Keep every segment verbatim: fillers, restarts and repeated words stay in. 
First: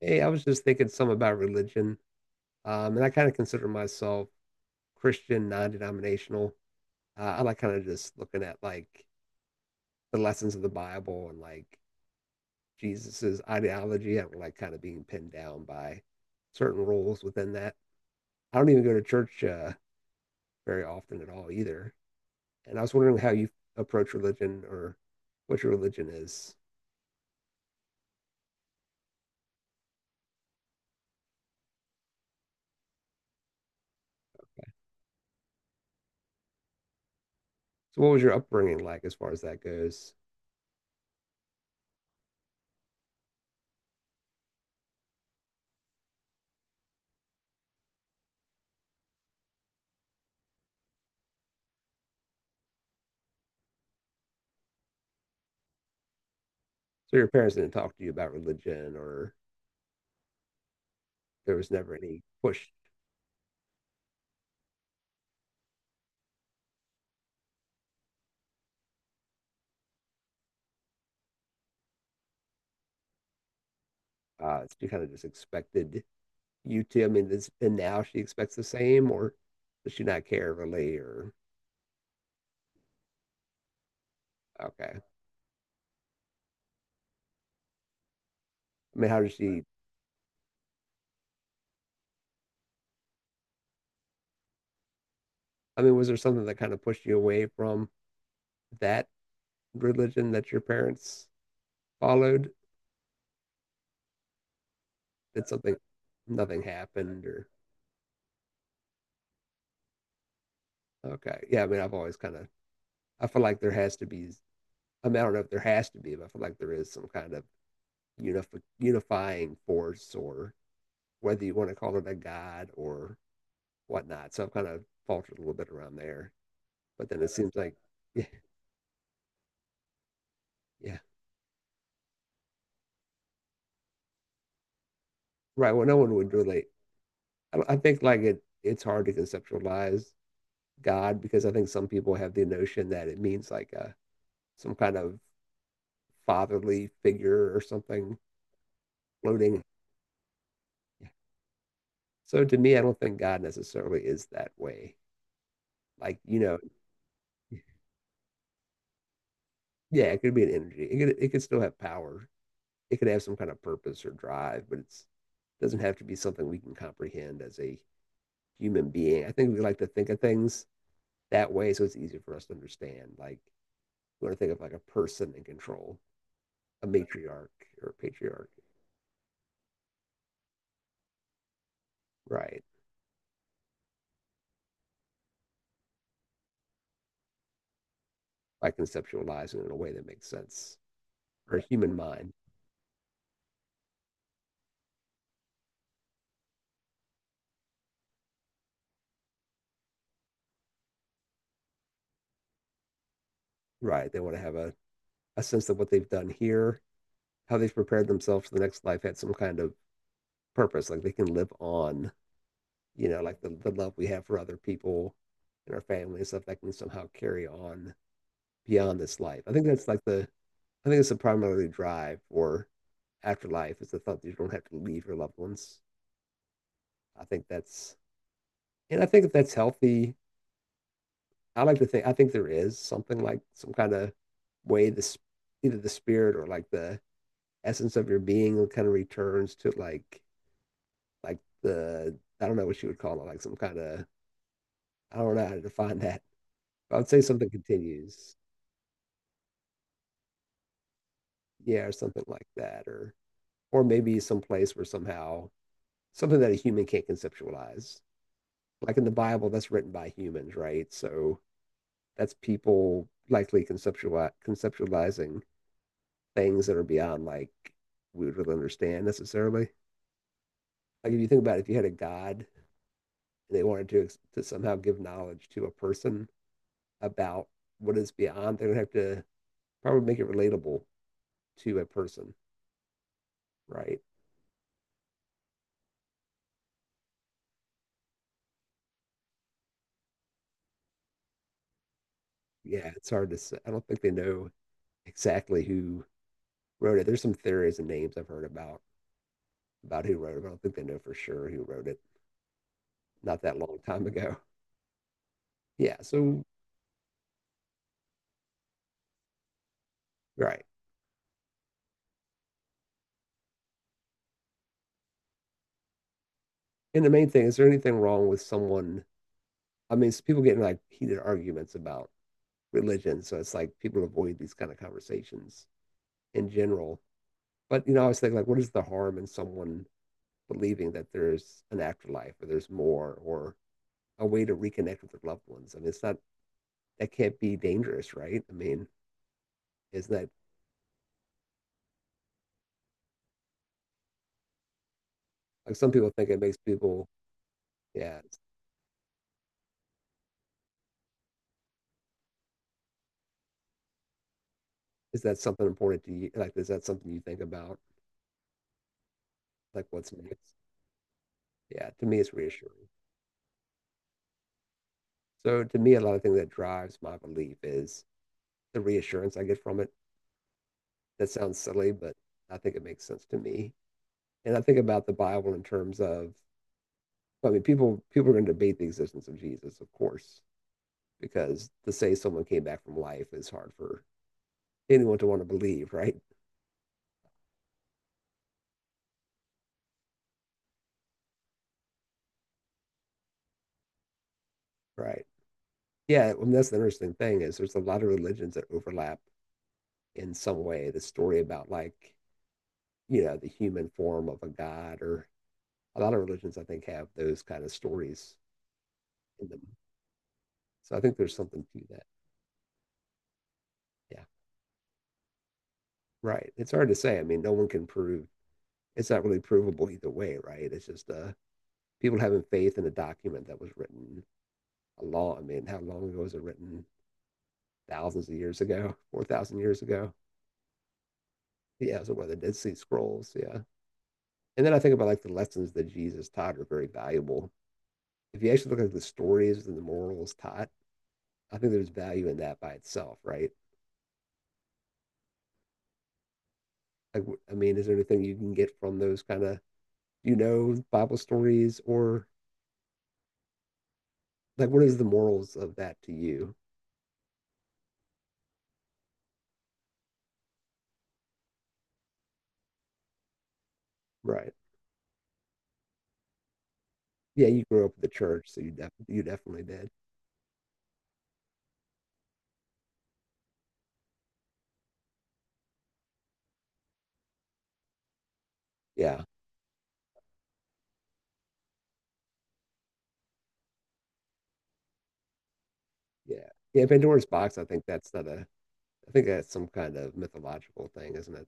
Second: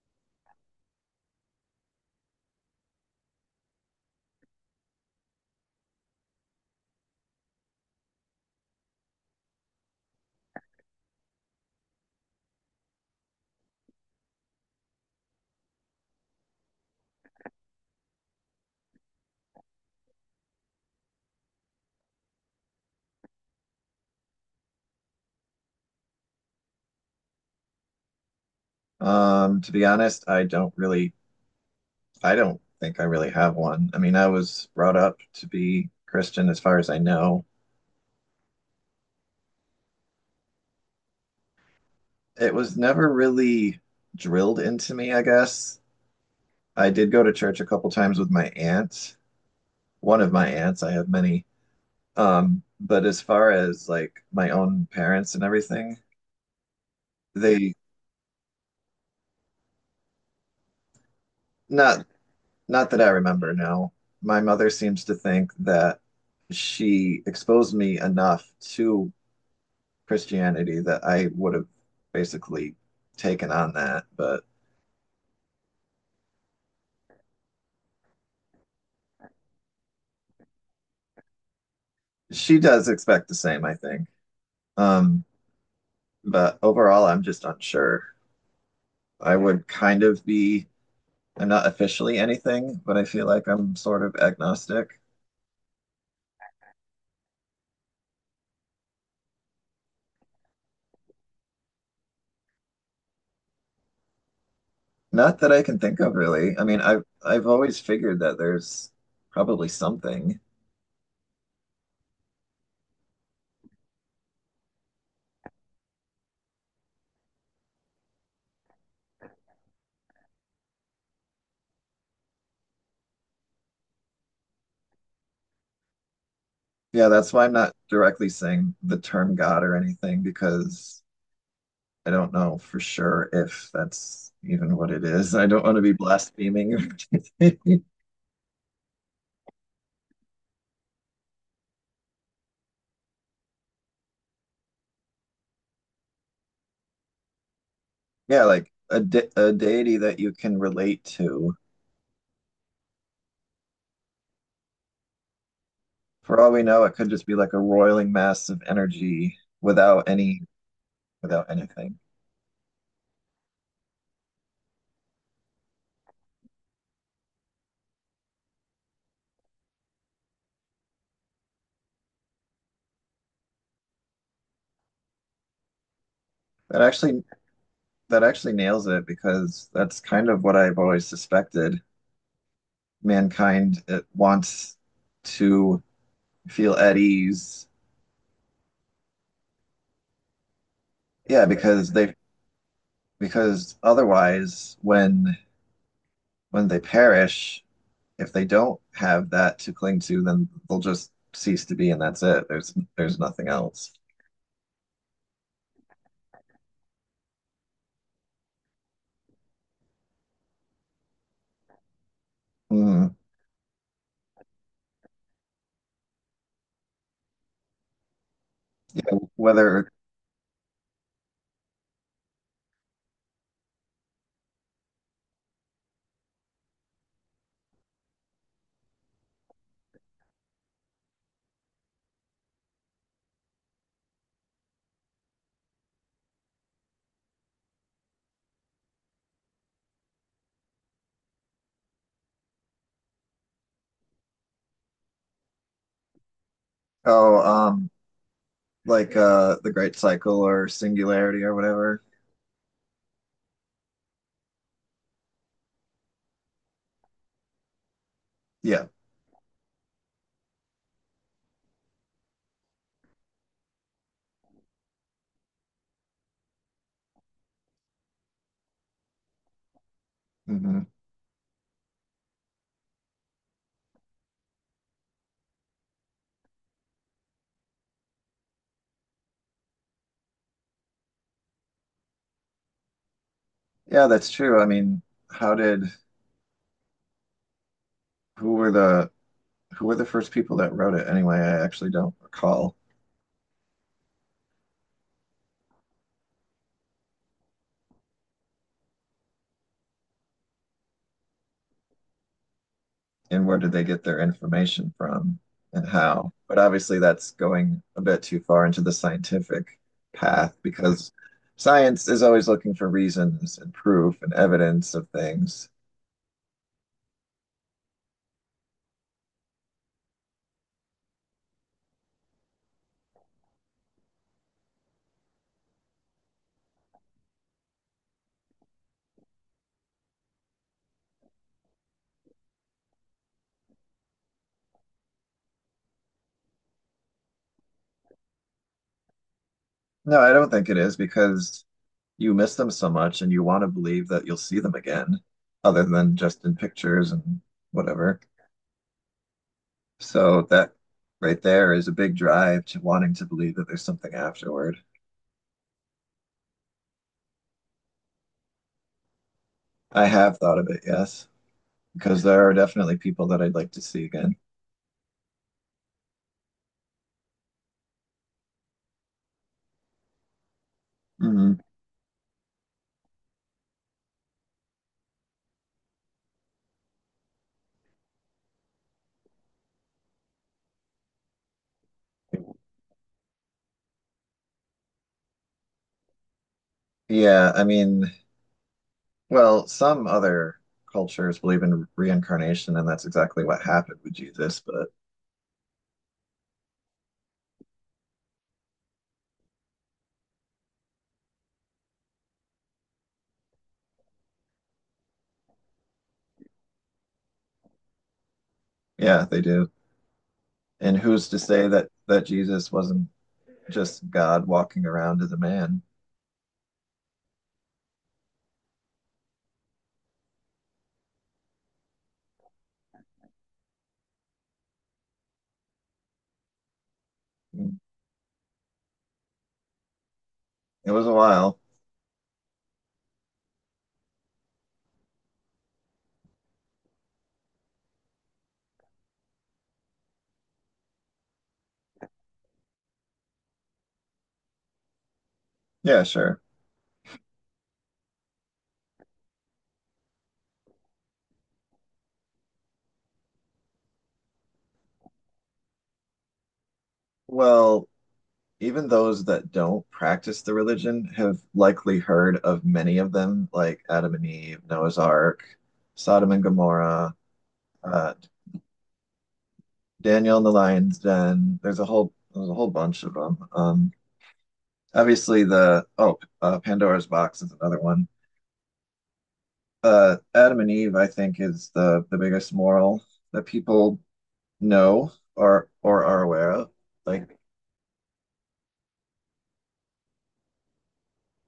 Hey, I was just thinking some about religion, um, and I kind of consider myself Christian, non-denominational. Uh, I like kind of just looking at like the lessons of the Bible and like Jesus's ideology. I don't like kind of being pinned down by certain rules within that. I don't even go to church uh, very often at all either. And I was wondering how you approach religion or what your religion is. Um, to be honest, I don't really, I don't think I really have one. I mean, I was brought up to be Christian as far as I know. So, what was your upbringing like as far as that goes? It was never really drilled into me, I guess. I did go to church a couple times with my aunt, one of my aunts, I have many. Um, but as far as like my own parents and everything, So, your parents didn't they talk to you about religion, or there was never not any push not that I remember now. My mother seems to think that she exposed me enough to Christianity that I would have basically taken on that, but uh, she kind of just expected you to. I mean, this, and now she expects the same, or does she not care really? Or she does expect the same, I think. okay, Um, but overall, I'm just unsure. I mean, how did I she? would kind of be, I'm not officially anything, but I feel like I'm sort of agnostic. I mean, was there something that kind of pushed you away from that religion that your parents followed? Not Did that I something, can think of really. nothing I mean, I've happened, or I've always figured that there's probably something. okay, yeah. I mean, I've always kind of, I feel like there has to be. I mean, I don't know if there has to be, but I feel like there is some kind of unif- unifying force, or whether you want to call it a god or whatnot. So I've kind of faltered a little bit around there. Yeah, But then it that's why I'm seems not like, yeah, directly saying the term God or anything yeah, because I don't know for sure if that's even what it is. I don't right. want to Well, be no one would relate. blaspheming or I, I anything. think like it, it's hard to conceptualize God because I think some people have the notion that it means like a, some kind of fatherly figure or something Yeah, like a de a floating. deity that you can relate Yeah. to. So to me, I don't think God necessarily is that way. Like, you For all know, we know, it could just be like a roiling mass of energy yeah, without it could be any an energy. It could, it could without still have anything. power. It could have some kind of purpose or drive, but it's doesn't have to be something we can comprehend as a human being. I think we like to think of things that way, so it's easier for us to understand. Like we want to think of like a person in control, That a actually matriarch or a that patriarch, actually nails it because that's kind of what I've always suspected. right? Mankind it wants to feel at ease. By conceptualizing in a way that makes sense Yeah, or a because human they mind, because otherwise when when they perish, if they don't have that to cling to, then they'll just cease to be, and that's it. There's there's nothing else. right? They want to have a, a sense of what they've done here, how they've prepared themselves for the next life had some kind of purpose, like they can live on, you Mm. know, like the, the love we have for other people and our family and stuff that can somehow carry on beyond this life. I think that's Whether like the I think it's a primary drive for afterlife is the thought that you don't have to leave your loved ones. I think that's, and I think if that's healthy, I like to think, I think there is something like some kind of way this, either the spirit or like the essence of your being kind of returns to like, like the, I don't know what you would call it, like some kind of, I don't know how to define that. I would say oh something um continues. like uh the Great Cycle or Singularity or Yeah, or whatever. something like that. Or, or maybe some place where somehow something that a human can't conceptualize. Yeah, Like in the Bible, that's written by humans, right? So that's people likely conceptuali conceptualizing things that are beyond like we would really understand necessarily. hmm Like if you think about it, if you had a god and they wanted to to somehow give knowledge to a person about what is beyond, they would have to probably make it relatable to a person, right? yeah, that's true. I mean, how did who were the who were the first people that wrote it anyway? I actually don't recall. Yeah, it's hard to say. I don't think they know exactly who wrote it. There's some theories and names I've heard about about who wrote it, but I don't think they know for sure who wrote it. Not And that where did long they get time their ago. information from and Yeah, how? so But obviously, that's going a bit too far into the scientific path right. because science is always looking for reasons and proof and evidence of things. And the main thing, is there anything wrong with someone? I mean, it's people getting like heated arguments about religion. So it's like people avoid these kind of conversations in general. But, you know, I was thinking, like, what is the harm in someone believing that there's an afterlife or there's more or a way to reconnect with their loved ones? I mean, it's not, that can't be dangerous, right? I mean, isn't No, that I don't think it is because you miss them so much and you want to believe that you'll see them again, like other some people than think it just in makes people, pictures and yeah, whatever. So that right there is a big drive to wanting to believe that there's something afterward. is that something important to you? Like, is that something you think about? Like, I what's have next? thought of it, yes, Yeah, to me, because it's there are reassuring. definitely people that I'd like to see again. So to me, a lot of things that drives my belief is the reassurance I get from it. That sounds Mhm. silly, but I think it makes sense to me. And I think about the Bible in terms of, I mean, people people are going to debate the existence of Jesus, of course, because to say someone came back from life is hard for anyone to want to believe, right? Yeah, I mean, well, some other cultures believe in reincarnation, and that's exactly what happened with Jesus, but Right. Yeah, I mean, that's the interesting thing is there's a lot of religions that overlap in some way. The story about like, you know, the human form of a god or a lot of religions I think have those kind of stories yeah, they in them. do. So And I think who's there's to something say to that that. that Jesus wasn't just Yeah, God walking around as a man? right. It's hard to say. I mean, no one can prove. It's not really provable either way, right? It's just uh, people having faith in a document that was written a long. I mean, how long ago was it written? Mm. Thousands of years ago, four thousand years ago. It was a while. Yeah, so one of the Dead Sea Scrolls. Yeah, and then I think about like the lessons that Jesus taught are very valuable. If you actually look at the stories and the morals taught, I think there's value in that by itself, right? Yeah, sure. Like, I mean, is there anything you can get from those kind of you know Bible stories or like what is the morals of that to you? Well, even those that don't practice the religion have likely heard of many of them, like Adam and Right. Eve, Noah's Ark, Sodom and Gomorrah, Yeah, you grew up with the uh, church, so you def- you definitely did. Daniel and the Lion's Den. There's a whole there's a whole bunch of them. Um, obviously the oh uh, Pandora's Box is another one. Yeah. Uh, Adam and Eve, I think, is the the biggest moral that people know or or are Yeah. aware of. Yeah, Pandora's Like, box, I think that's not a I think that's some kind of mythological thing, isn't it?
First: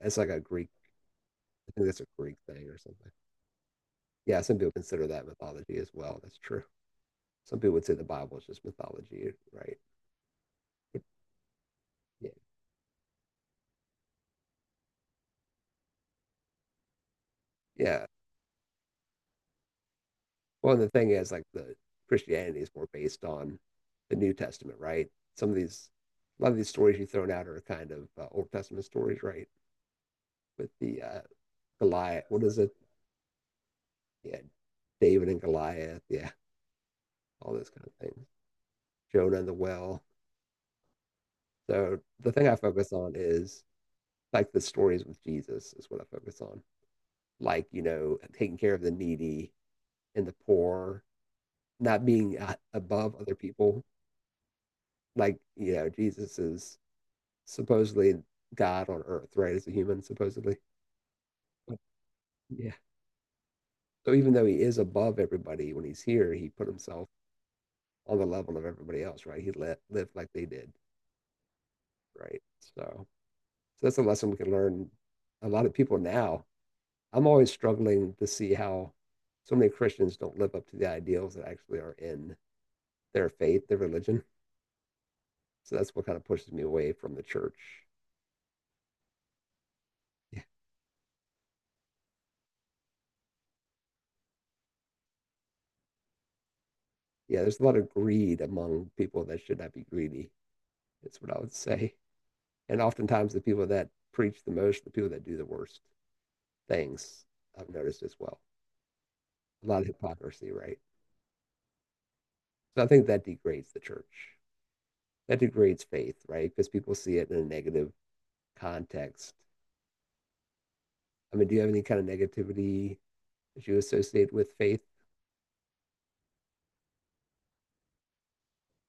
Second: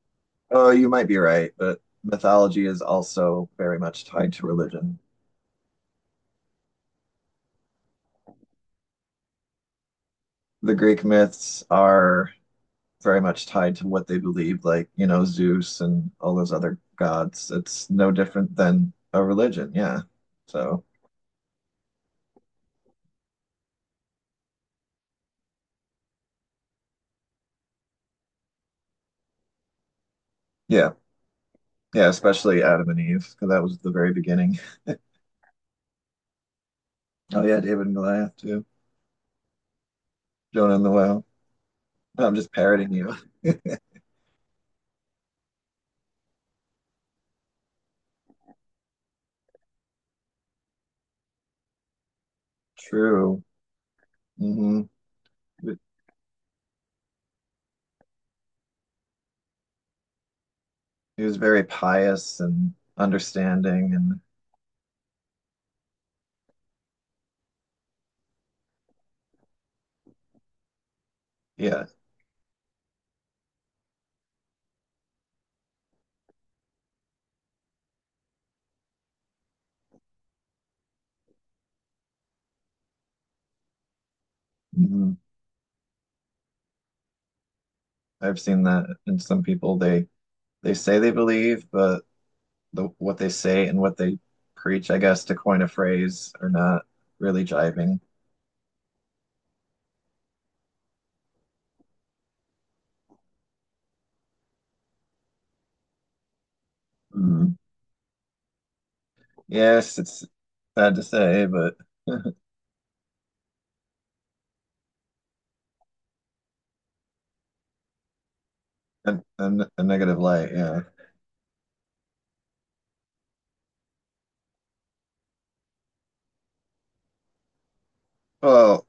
It's like a Greek oh, you might be right, I but think that's a Greek mythology thing or is something. also very much tied Yeah, to some people religion. consider that mythology as well. That's true. Some people would say the Bible is just mythology, right? The But Greek myths are yeah. very much tied to what they believed, like, you know, Zeus and all those other gods. It's Yeah. no different than a religion, yeah. Well, and So the thing is like the Christianity is more based on the New Testament, right? Some of these a lot of these stories you've thrown out are kind of uh, Old Testament stories, right? With yeah. the uh, Yeah, Goliath. What is especially it? Adam and Eve, because that was the very Yeah, beginning. David and Goliath. Yeah, Oh all yeah, those kind David of and things. Goliath too. Jonah and the well. Jonah and the whale. So No, the I'm thing just I focus parroting on you. is like the stories with Jesus is what I focus on. Like you know, taking care of the needy and the poor, not being uh, above other True. people. Hmm. Like you know, Jesus is supposedly God on earth, right? As a human, supposedly. He was very But, pious and yeah. understanding, So and even though he is above everybody when he's here, he put himself on the level of everybody else, right? He let, lived like they did. yeah. Right. So, so that's a lesson we can learn. A lot of people now, I'm always struggling to see how so many Christians don't live up to the ideals that actually are in their faith, their religion. Hmm. So that's what kind of pushes me away from the church. I've seen that in some people. They Yeah, They say they believe, but the, what they say and what they preach, I guess, to coin a phrase, are not yeah really there's a lot of jiving. greed among people that should not be greedy. That's what I would say. And oftentimes the people that preach the most, the people that do the worst things, Mhm. I've noticed as well. A lot of Yes, it's hypocrisy, right? sad to say, but So I think that degrades the church. That degrades faith, right? Because people see it in a negative a, context. a, a negative light. Yeah. I mean, do you have any kind of negativity that you associate with faith? Well,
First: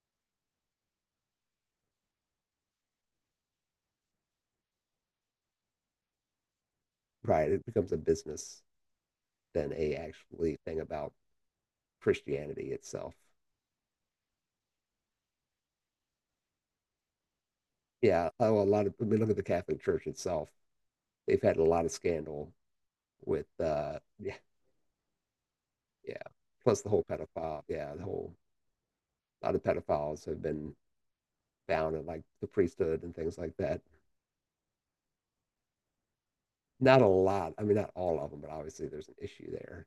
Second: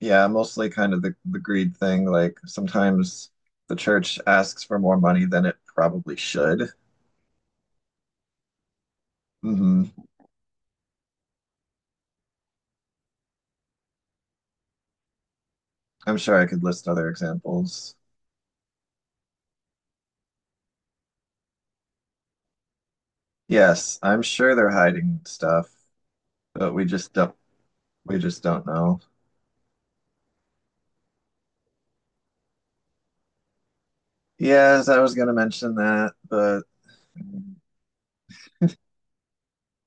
yeah, mostly kind of the, the greed thing. Like sometimes the church asks for more money than it probably should. Right, it becomes a business than Hmm. a actually thing about Christianity itself. I'm sure I could list other examples. Yeah, oh, a lot of. I mean, look at the Catholic Church itself. They've had a lot of scandal with, uh, Yes, I'm yeah, sure they're hiding stuff, yeah. but Plus we the whole just don't pedophile, yeah, the we whole just don't know. a lot of pedophiles have been found in like the priesthood and things like that. Yes, I was gonna mention that, but Not a lot. I mean, not all of them, but obviously there's an issue there.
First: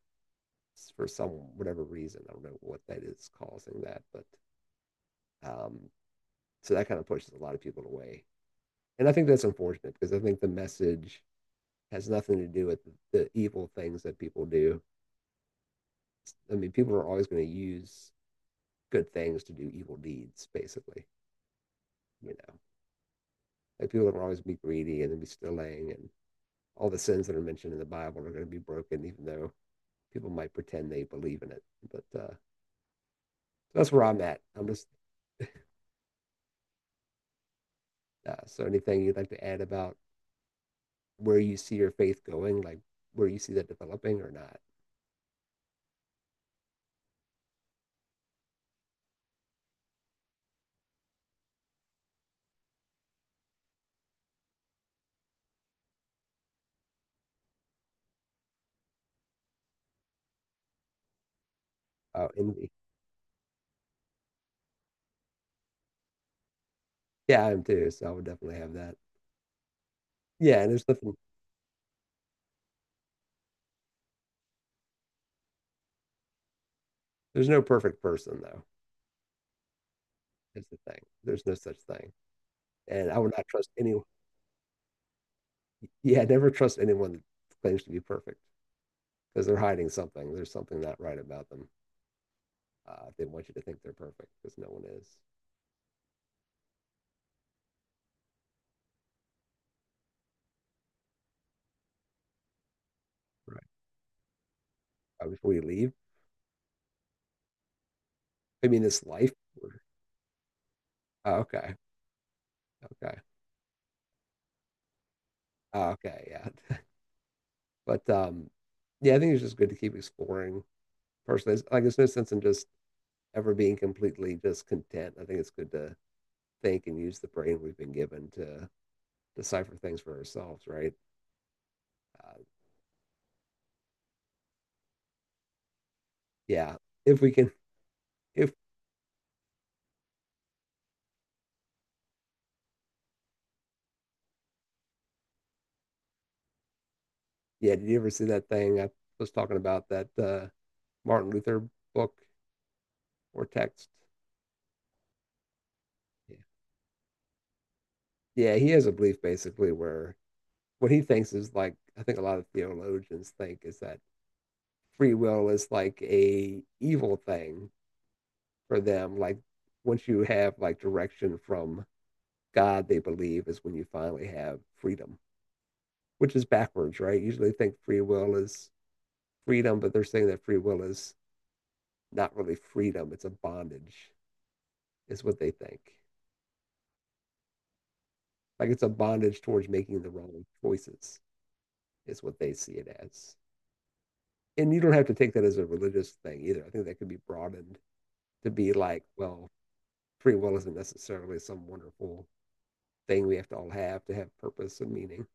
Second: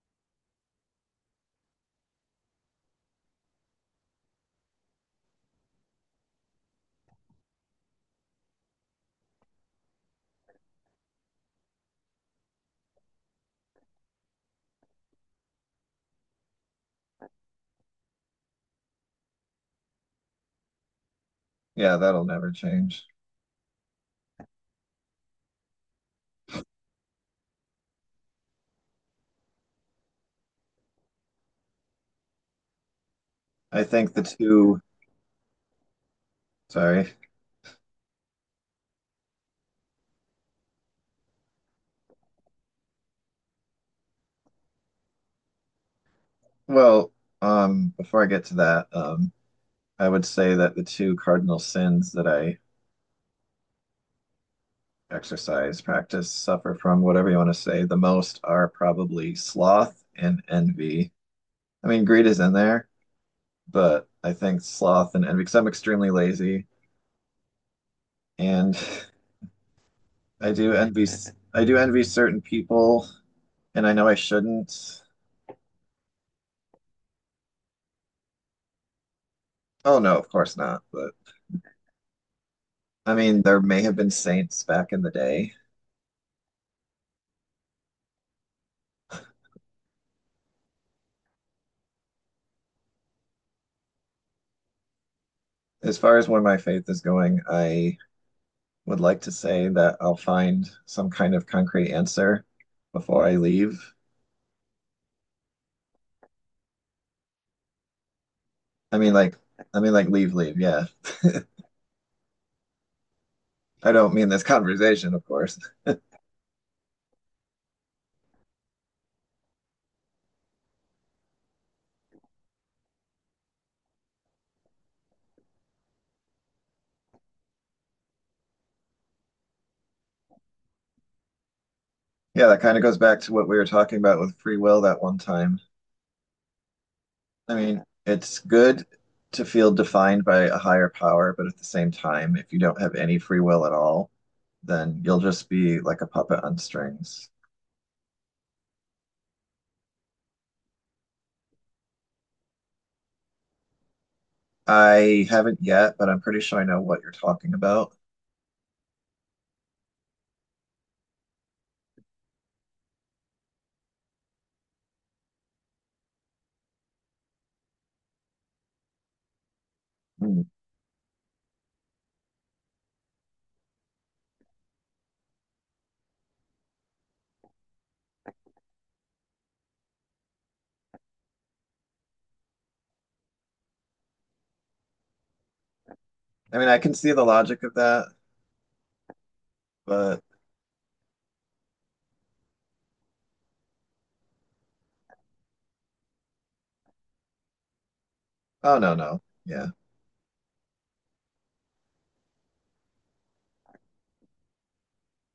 For some whatever reason. I don't know what that is causing that, but um, so that kind of pushes a lot of people away. And I think that's unfortunate because I think the message has nothing to do with the evil things that people do. I mean, people are always going to use good things to do evil deeds, basically. yeah, that'll You never know, change. like people are always be greedy and then be stealing, and all the sins that are mentioned in the Bible are going to be broken, even though people might pretend they believe in it. But uh, so I that's where think I'm the at. I'm two, just Sorry. uh, so anything you'd like to add about where you see your faith going, like where you see that developing or not. Well, um, before I get to that, um, I would say that the two cardinal sins that I exercise practice suffer from, whatever you want to say, the most are probably sloth and envy. I mean, greed Oh, is in and there, but I think sloth and envy, because I'm extremely lazy yeah, I'm too. So I would definitely have and that. I Yeah, and do there's envy, nothing. I do envy certain people, and I know I shouldn't. There's no perfect person though. Oh, no, of course That's the not. thing. But There's no such thing. And I I would mean, not there trust may have anyone. been saints back in the day. Yeah, never trust anyone that claims to be perfect because they're hiding something. There's something not right about them. Uh, they want you to think they're perfect because no one is. As far as where my faith is going, I would like to say that I'll find some kind of concrete answer before I Right. leave. Uh, before you leave, I mean, I this mean, life. like, I Or- mean, like, leave, leave. Yeah. Oh, okay. Okay. I don't mean this conversation, of course. Oh, okay. Yeah. But um, yeah, I think it's just good to keep exploring personally, it's- like there's no sense in just ever being completely just content. I think it's good to think and use the brain we've been given to decipher things for ourselves, right? Uh, Yeah, that kind of goes back to what we were talking about with free will that one time. yeah, if we can, I mean, it's if good to feel defined by a higher power, but at the same time, if you don't have any free will at all, then you'll just be like a puppet on strings. yeah, did you ever see that thing I was talking about that uh, Martin Luther book or text? I haven't yet, but I'm Yeah, pretty sure I know what you're talking about. yeah, he has a belief basically where what he thinks is like I think a lot of theologians think is that free will is like a evil thing for them, like once you Mm. have like direction from God they believe is when you finally have freedom, which is backwards, right? Usually think free will is freedom, but they're saying that free will is not really freedom, it's a bondage, is what they think. I mean, I can see the logic of that, Like it's a bondage towards making the but wrong choices, is what they see it as. And you don't have to take that as a religious thing either. I think that could be broadened to be oh, no, like, no. well, Yeah. free will isn't necessarily some wonderful thing we have to all have to have purpose and meaning.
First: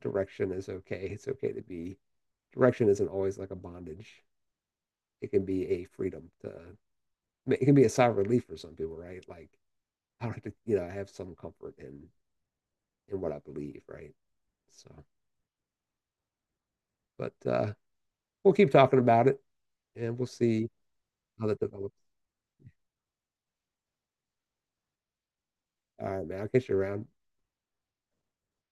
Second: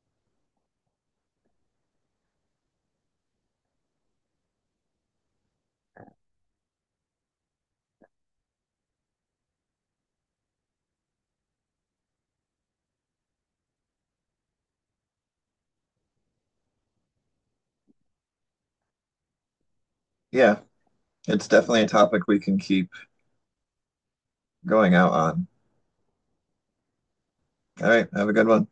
Direction is okay. It's okay to be. Direction isn't always like a bondage. It can be a freedom to it can be a sigh of relief for some people, right? Like I don't have to, you know, I have some comfort in in what I believe, right? So, but uh, we'll keep talking about it, and we'll Yeah. see how It's that definitely a develops. topic we can keep going out on. All right, man. I'll catch you around. All right, have a good one.